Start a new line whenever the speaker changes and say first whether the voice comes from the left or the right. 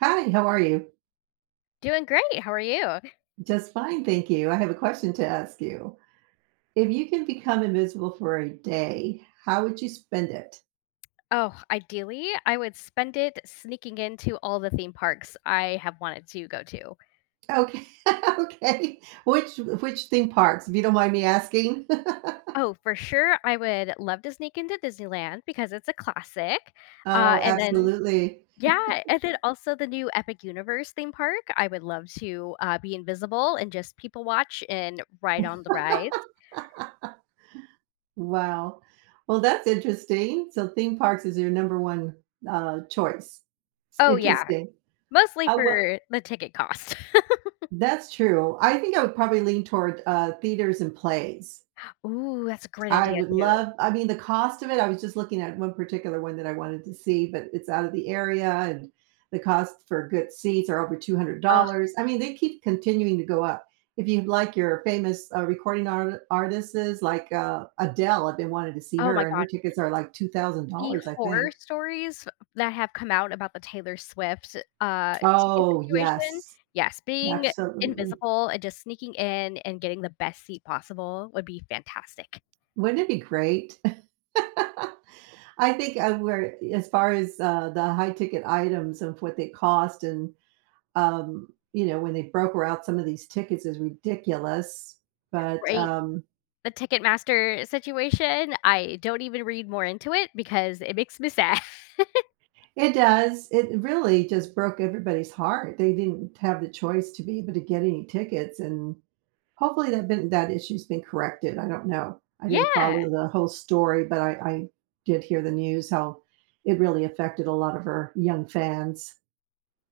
right: Hi, how are you?
left: Doing great. How are you?
right: Just fine, thank you. I have a question to ask you. If you can become invisible for a day, how would you spend it?
left: Oh, ideally, I would spend it sneaking into all the theme parks I have wanted to go to.
right: Okay, okay. Which theme parks, if you don't mind me asking?
left: Oh, for sure, I would love to sneak into Disneyland because it's a classic. Uh,
right: Oh,
left: and then,
right: absolutely.
left: yeah, and then also the new Epic Universe theme park. I would love to be invisible and just people watch and ride on the rides.
right: Wow. Well, that's interesting. So theme parks is your number one choice.
left: Oh, yeah,
right: Interesting.
left: mostly
right: Well,
left: for the ticket cost.
right: that's true. I think I would probably lean toward theaters and plays.
left: Ooh, that's a great
right: I
left: idea,
right: would
left: too.
right: love I mean, the cost of it, I was just looking at one particular one that I wanted to see, but it's out of the area and the cost for good seats are over
left: Oh,
right: $200. I mean, they keep continuing to go up. If you like your famous recording artists like Adele, I've been wanting to see
left: oh my
right: her, and her
left: God.
right: tickets are like
left: The
right: $2,000, I
left: horror
right: think.
left: stories that have come out about the Taylor Swift ticket
right: Oh,
left: situation.
right: yes,
left: Yes, being
right: absolutely.
left: invisible and just sneaking in and getting the best seat possible would be fantastic,
right: Wouldn't it be great? I think we're as far as the high ticket items of what they cost and um, when they broker out some of these tickets is ridiculous, but
left: right? The Ticketmaster situation, I don't even read more into it because it makes me sad.
right: it does. It really just broke everybody's heart. They didn't have the choice to be able to get any tickets, and hopefully that issue's been corrected. I don't know. I didn't
left: Yeah.
right: follow the whole story, but I did hear the news how it really affected a lot of her young fans.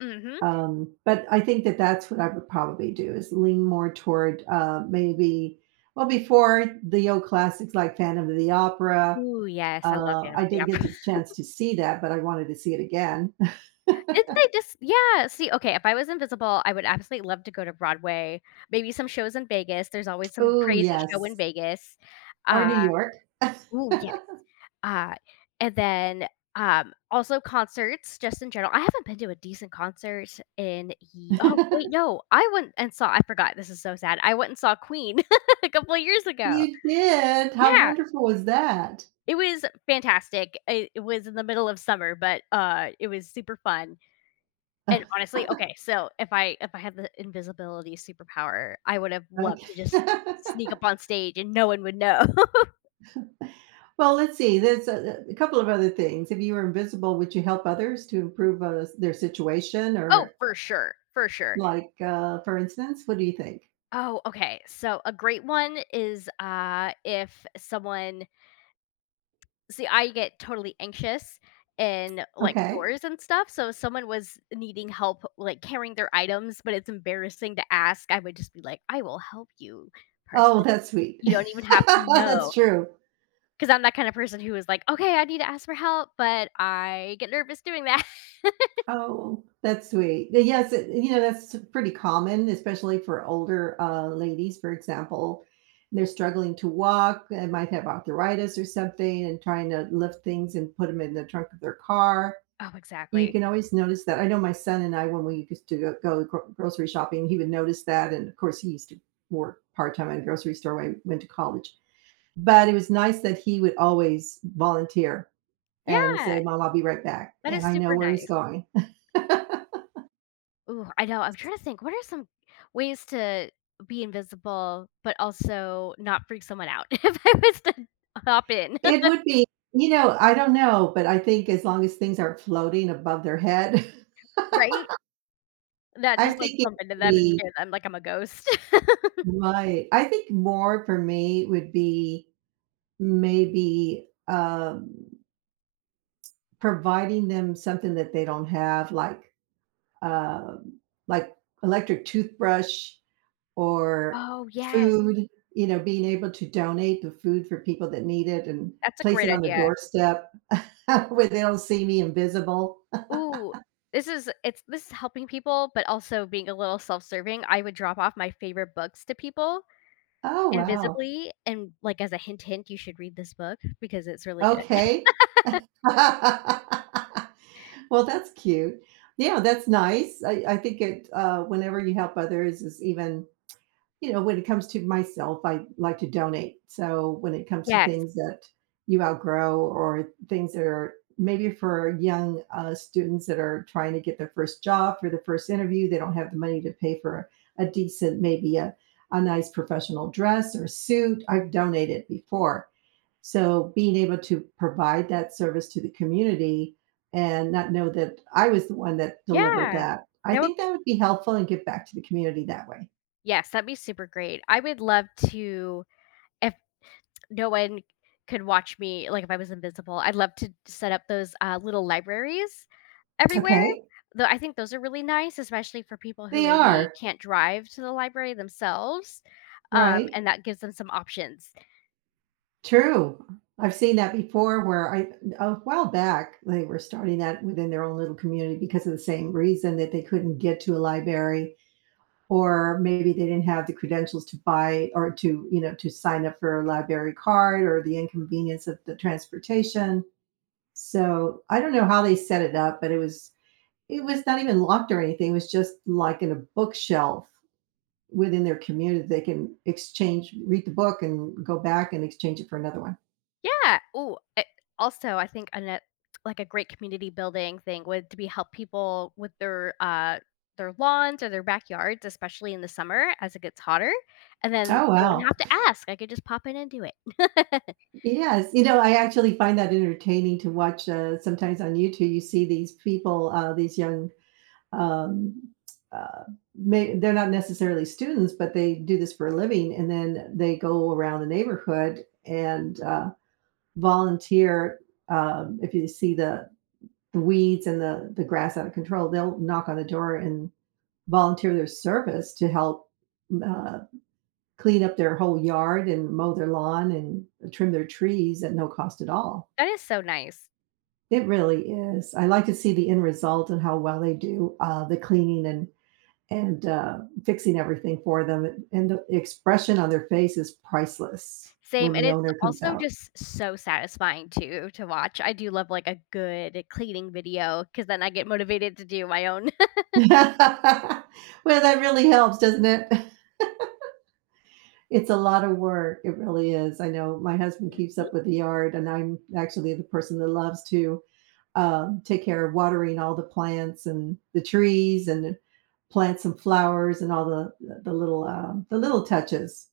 left: Mhm.
right: But I think that's what I would probably do is lean more toward, maybe well, before the old classics like Phantom of the Opera.
left: Ooh, yes, I love Phantom
right: I
left: of the
right: did get
left: Opera.
right: the chance to see that, but I wanted to see it again.
left: Didn't they just yeah, see, okay, if I was invisible, I would absolutely love to go to Broadway, maybe some shows in Vegas, there's always some
right: Oh,
left: crazy show in
right: yes.
left: Vegas.
right: Or New
left: Uh,
right: York.
left: yeah, uh, and then, also concerts just in general. I haven't been to a decent concert in ye oh, wait, no, I went and saw I forgot, this is so sad, I went and saw Queen a couple of years ago.
right: You did? How
left: Yeah,
right: wonderful was that?
left: it was fantastic. It was in the middle of summer, but, it was super fun. And honestly, okay, so if I had the invisibility superpower, I would have loved
right: Okay.
left: to just sneak up on stage and no one would know.
right: Well, let's see. There's a couple of other things. If you were invisible, would you help others to improve, their situation
left: Oh,
right: or
left: for sure, for sure.
right: like, for instance, what do you think?
left: Oh, okay, so a great one is, if someone see, I get totally anxious in, like,
right: Okay.
left: stores and stuff, so if someone was needing help, like, carrying their items, but it's embarrassing to ask, I would just be like, "I will help you,
right: Oh,
left: person.
right: that's sweet.
left: You don't even have to
right: That's
left: know."
right: true.
left: 'Cause I'm that kind of person who is like, "Okay, I need to ask for help," but I get nervous doing that.
right: Oh, that's sweet. The Yes, it, that's pretty common, especially for older, ladies, for example. They're struggling to walk and might have arthritis or something and trying to lift things and put them in the trunk of their car.
left: Oh,
right: You
left: exactly.
right: can always notice that. I know my son and I, when we used to go go gro grocery shopping, he would notice that, and, of course, he used to work part-time at a grocery store when I went to college, but it was nice that he would always volunteer and say,
left: Yeah,
right: "Mom, I'll be right back,"
left: that
right: and
left: is
right: I know
left: super
right: where he's
left: nice.
right: going.
left: Ooh, I know, I'm trying to think, what are some ways to be invisible, but also not freak someone out if I was to hop in,
right: It would be, I don't know, but I think as long as things aren't floating above their head.
left: right? Not
right: I'm
left: just, like,
right: thinking
left: bump into
right: it'd
left: them and
right: be
left: scare them like I'm a ghost.
right: Right. I think more for me would be maybe, providing them something that they don't have, like, um, like electric toothbrush or
left: Oh, yes.
right: food, being able to donate the food for people that need it and
left: That's a
right: place
left: great
right: it on the
left: idea.
right: doorstep. Where they don't see me invisible.
left: Ooh, this is helping people, but also being a little self-serving. I would drop off my favorite books to people
right: Oh, wow.
left: invisibly, and, like, as a hint, you should read this book because it's really good.
right: Okay. Well, that's cute. Yeah, that's nice. I think it, whenever you help others is even, when it comes to myself, I like to donate. So when it comes to
left: Yes.
right: things that you outgrow or things that are maybe for young students that are trying to get their first job for the first interview, they don't have the money to pay for a decent, maybe a nice professional dress or suit. I've donated before. So being able to provide that service to the community and not know that I was the one that delivered
left: Yeah.
right: that, I
left: That would
right: think that would be helpful and give back to the community that way.
left: yes, that'd be super great. I would love to, if no one could watch me, like, if I was invisible, I'd love to set up those, little libraries everywhere.
right: Okay.
left: Though I think those are really nice, especially for people who
right: They
left: maybe
right: are,
left: can't drive to the library themselves,
right: right?
left: and that gives them some options.
right: True. I've seen that before, where I a while back, they were starting that within their own little community because of the same reason that they couldn't get to a library or maybe they didn't have the credentials to buy or to sign up for a library card or the inconvenience of the transportation. So, I don't know how they set it up, but it was not even locked or anything. It was just like in a bookshelf within their community. They can exchange, read the book and go back and exchange it for another one.
left: Yeah. Also, I think ano like, a great community building thing would to be help people with their lawns or their backyards, especially in the summer as it gets hotter, and then
right: Oh,
left: they wouldn't
right: wow.
left: have to ask, I could just pop in and do it.
right: Yes. You know, I actually find that entertaining to watch. Sometimes on YouTube, you see these people, these young, um, uh, they're not necessarily students, but they do this for a living. And then they go around the neighborhood and volunteer. If you see the weeds and the grass out of control, they'll knock on the door and volunteer their service to help uh, clean up their whole yard and mow their lawn and trim their trees at no cost at all.
left: That is so nice.
right: It really is. I like to see the end result and how well they do the cleaning and fixing everything for them. And the expression on their face is priceless
left: Same,
right: when
left: and
right: the
left: it's
right: owner comes
left: also
right: out.
left: just so satisfying too to watch. I do love, like, a good cleaning video because then I get motivated to do my own.
right: Well, that really helps, doesn't it? It's a lot of work. It really is. I know my husband keeps
left: Mhm.
right: up with the yard, and I'm actually the person that loves to take care of watering all the plants and the trees and plant some flowers and all the little touches.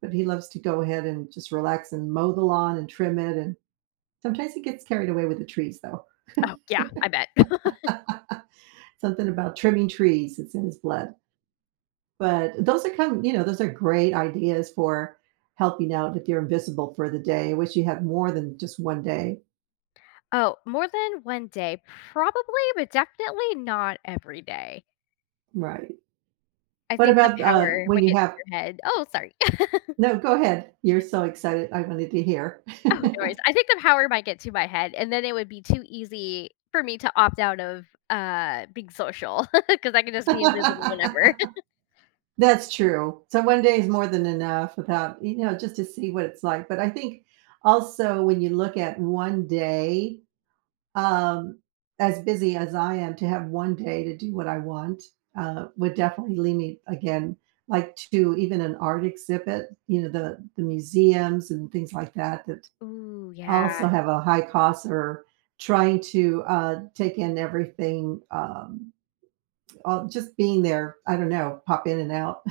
right: But he loves to go ahead and just relax and mow the lawn and trim it. And sometimes he gets carried away with the trees, though.
left: Oh, yeah, I bet.
right: Something about trimming trees; it's in his blood. But those are come, you know, those are great ideas for helping out if you're invisible for the day. I wish you had more than just one day.
left: Oh, more than 1 day, probably, but definitely not every day.
right: Right.
left: I
right: What
left: think the
right: about
left: power
right: when
left: would
right: you
left: get to
right: have?
left: your head. Oh, sorry.
right: No, go ahead. You're so excited. I wanted to hear.
left: Oh, no worries. I think the power might get to my head, and then it would be too easy for me to opt out of, being social because I can just be invisible whenever.
right: That's true. So one day is more than enough without, just to see what it's like. But I think also when you look at one day, um, as busy as I am, to have one day to do what I want would definitely lead me again, like to even an art exhibit, the museums and things like that that
left: Ooh, yeah.
right: also have a high cost, or trying to take in everything, just being there. I don't know, pop in and out.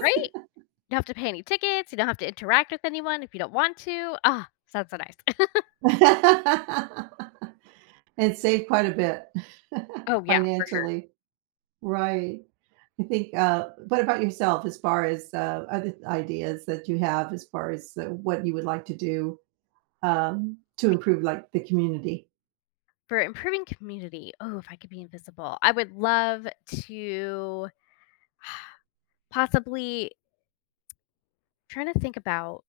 left: Right? You don't have to pay any tickets, you don't have to interact with anyone if you don't want to. Ah, sounds so nice.
right: And save quite a bit
left: Oh, yeah, for sure.
right: financially. Right. I think, what about yourself as far as, other ideas that you have as far as, what you would like to do, to improve, like, the community?
left: For improving community, oh, if I could be invisible, I would love to, possibly, trying to think about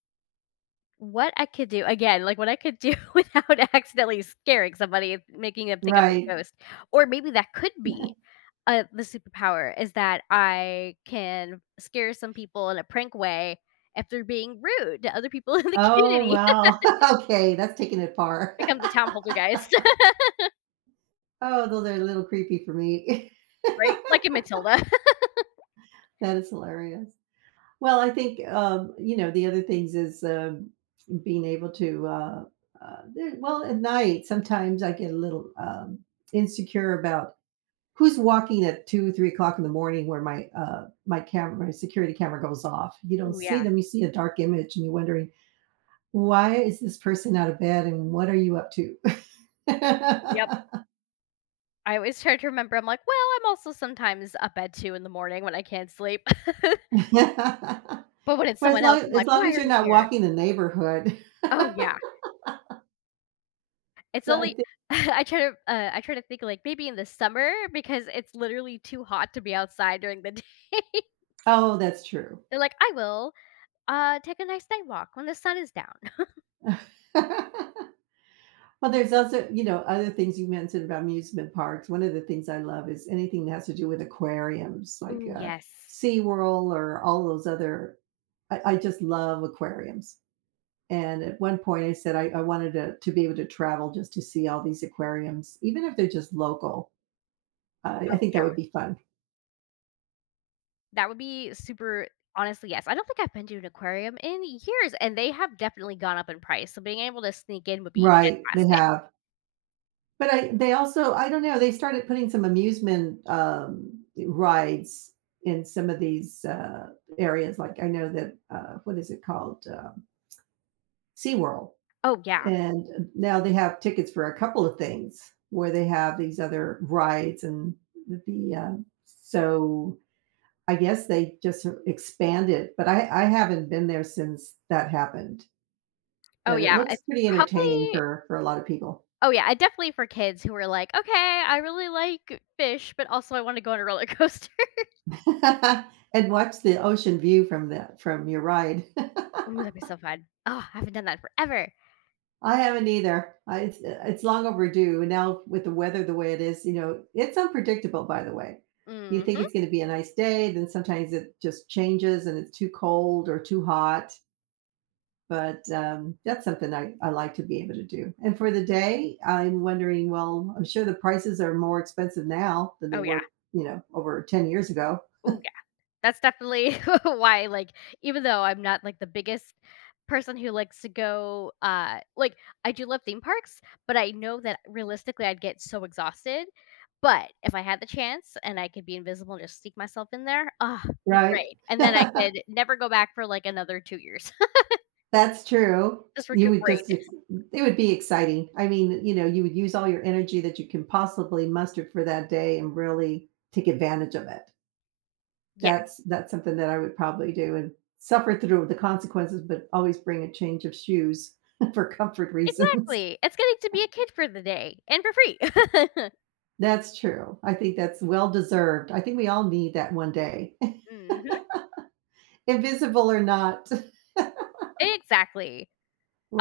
left: what I could do again, like, what I could do without accidentally scaring somebody, making them think I'm
right: Right.
left: a ghost, or maybe that could be, the superpower is that I can scare some people in a prank way if they're being rude to other people in the
right: Oh,
left: community.
right: wow. Okay, that's taking it far.
left: Become the town poltergeist,
right: Oh, those are a little creepy for me.
left: right? Like in Matilda.
right: That is hilarious. Well, I think, you know, the other things is, being able to, there well, at night, sometimes I get a little, insecure about who's walking at 2, 3 o'clock in the morning where my security camera goes off. You don't
left: Ooh,
right: see
left: yeah.
right: them, you see a dark image and you're wondering, "Why is this person out of bed and what are you up to?"
left: Yep. I always try to remember, I'm like, "Well, I'm also sometimes up at 2 in the morning when I can't sleep." But when it's
right: Well, as
left: someone
right: long
left: else, I'm
right: as
left: like,
right: long
left: "Why
right: as
left: are
right: you're
left: you
right: not
left: here?"
right: walking the neighborhood.
left: Oh, yeah. It's
right: So I
left: only
right: think
left: I try to think, like, maybe in the summer because it's literally too hot to be outside during the day.
right: Oh, that's true.
left: They're like, "I will, take a nice night walk when the sun is down."
right: Well, there's also, other things you mentioned about amusement parks. One of the things I love is anything that has to do with aquariums, like
left: Ooh, yes.
right: SeaWorld or all those other. I just love aquariums. And at one point, I said I wanted to be able to travel just to see all these aquariums, even if they're just local. I
left: Oh,
right: think
left: yeah.
right: that would be fun.
left: That would be super honestly, yes. I don't think I've been to an aquarium in years, and they have definitely gone up in price, so being able to sneak in would be
right: Right. They
left: fantastic.
right: have. But I they also I don't know, they started putting some amusement, rides in some of these, areas, like, I know that, what is it called? SeaWorld,
left: Oh, yeah.
right: and, now they have tickets for a couple of things where they have these other rides and the uh so I guess they just expanded, but I haven't been there since that happened,
left: Oh,
right: but it
left: yeah.
right: looks
left: It's
right: pretty entertaining
left: probably
right: for a lot of people.
left: oh, yeah, I definitely for kids who are like, "Okay, I really like fish, but also I wanna go on a roller coaster."
right: And watch the ocean view from the from your ride.
left: Ooh, that'd be so fun. Oh, I haven't done that in forever.
right: I haven't either. I, it's long overdue. And now with the weather the way it is, it's unpredictable. By the way, you think
left: Mhm.
right: it's going to be a nice day, then sometimes it just changes and it's too cold or too hot. But that's something I like to be able to do. And for the day, I'm wondering. Well, I'm sure the prices are more expensive now than they
left: Oh, yeah.
right: were, over 10 years ago,
left: Oh yeah. That's definitely why, like, even though I'm not, like, the biggest person who likes to go, like, I do love theme parks, but I know that realistically I'd get so exhausted, but if I had the chance and I could be invisible and just sneak myself in there, ah, it'd be
right: right?
left: great, and then I could never go back for, like, another 2 years.
right: That's true.
left: Just
right: You would
left: recuperate.
right: just ex it would be exciting. I mean, you would use all your energy that you can possibly muster for that day and really take advantage of it.
left: Yes.
right: That's something that I would probably do and suffer through the consequences, but always bring a change of shoes for comfort reasons.
left: Exactly. It's getting to be a kid for the day and for free.
right: That's true. I think that's well deserved. I think we all need that one day,
left: Mhm.
right: invisible or not.
left: Exactly.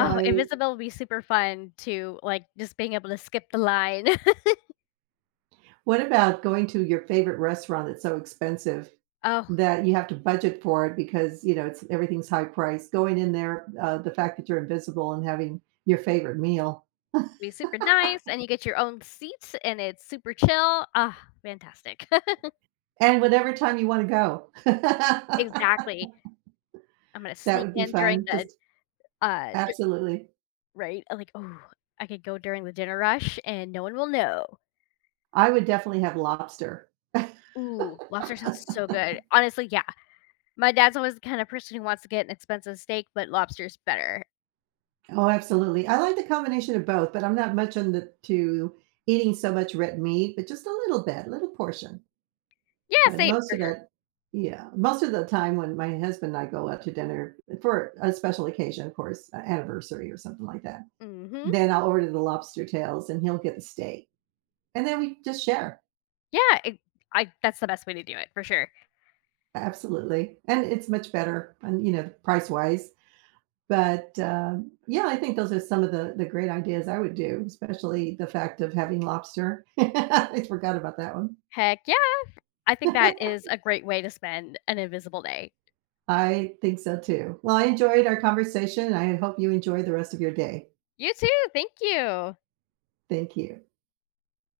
left: Oh, invisible would be super fun to, like, just being able to skip the line.
right: What about going to your favorite restaurant that's so expensive
left: Oh,
right: that you have to budget for it because, it's everything's high priced. Going in there, the fact that you're invisible and having your favorite meal
left: be super nice, and you get your own seat, and it's super chill. Ah, fantastic.
right: and whatever time you want to go.
left: Exactly. I'm gonna
right: That
left: sneak
right: would be
left: in during
right: fun.
left: the,
right: Just
left: d
right: absolutely.
left: right? I'm like, oh, I could go during the dinner rush, and no one will know."
right: I would definitely have lobster.
left: Ooh, lobster sounds so good. Honestly, yeah. My dad's always the kind of person who wants to get an expensive steak, but lobster's better.
right: Oh, absolutely. I like the combination of both, but I'm not much on the to eating so much red meat, but just a little bit, little portion.
left: Yeah,
right: But
left: same,
right: most
left: for
right: of
left: sure.
right: it yeah, most of the time when my husband and I go out to dinner for a special occasion, of course, a anniversary or something like that,
left: Mhm.
right: then I'll order the lobster tails and he'll get the steak, and then we just share.
left: Yeah, it I that's the best way to do it, for sure.
right: Absolutely, and it's much better and, price-wise, but, yeah, I think those are some of the great ideas I would do, especially the fact of having lobster. I forgot about that one.
left: Heck yeah. I think that is a great way to spend an invisible day.
right: I think so too. Well, I enjoyed our conversation, I hope you enjoy the rest of your day.
left: You too. Thank you.
right: Thank you.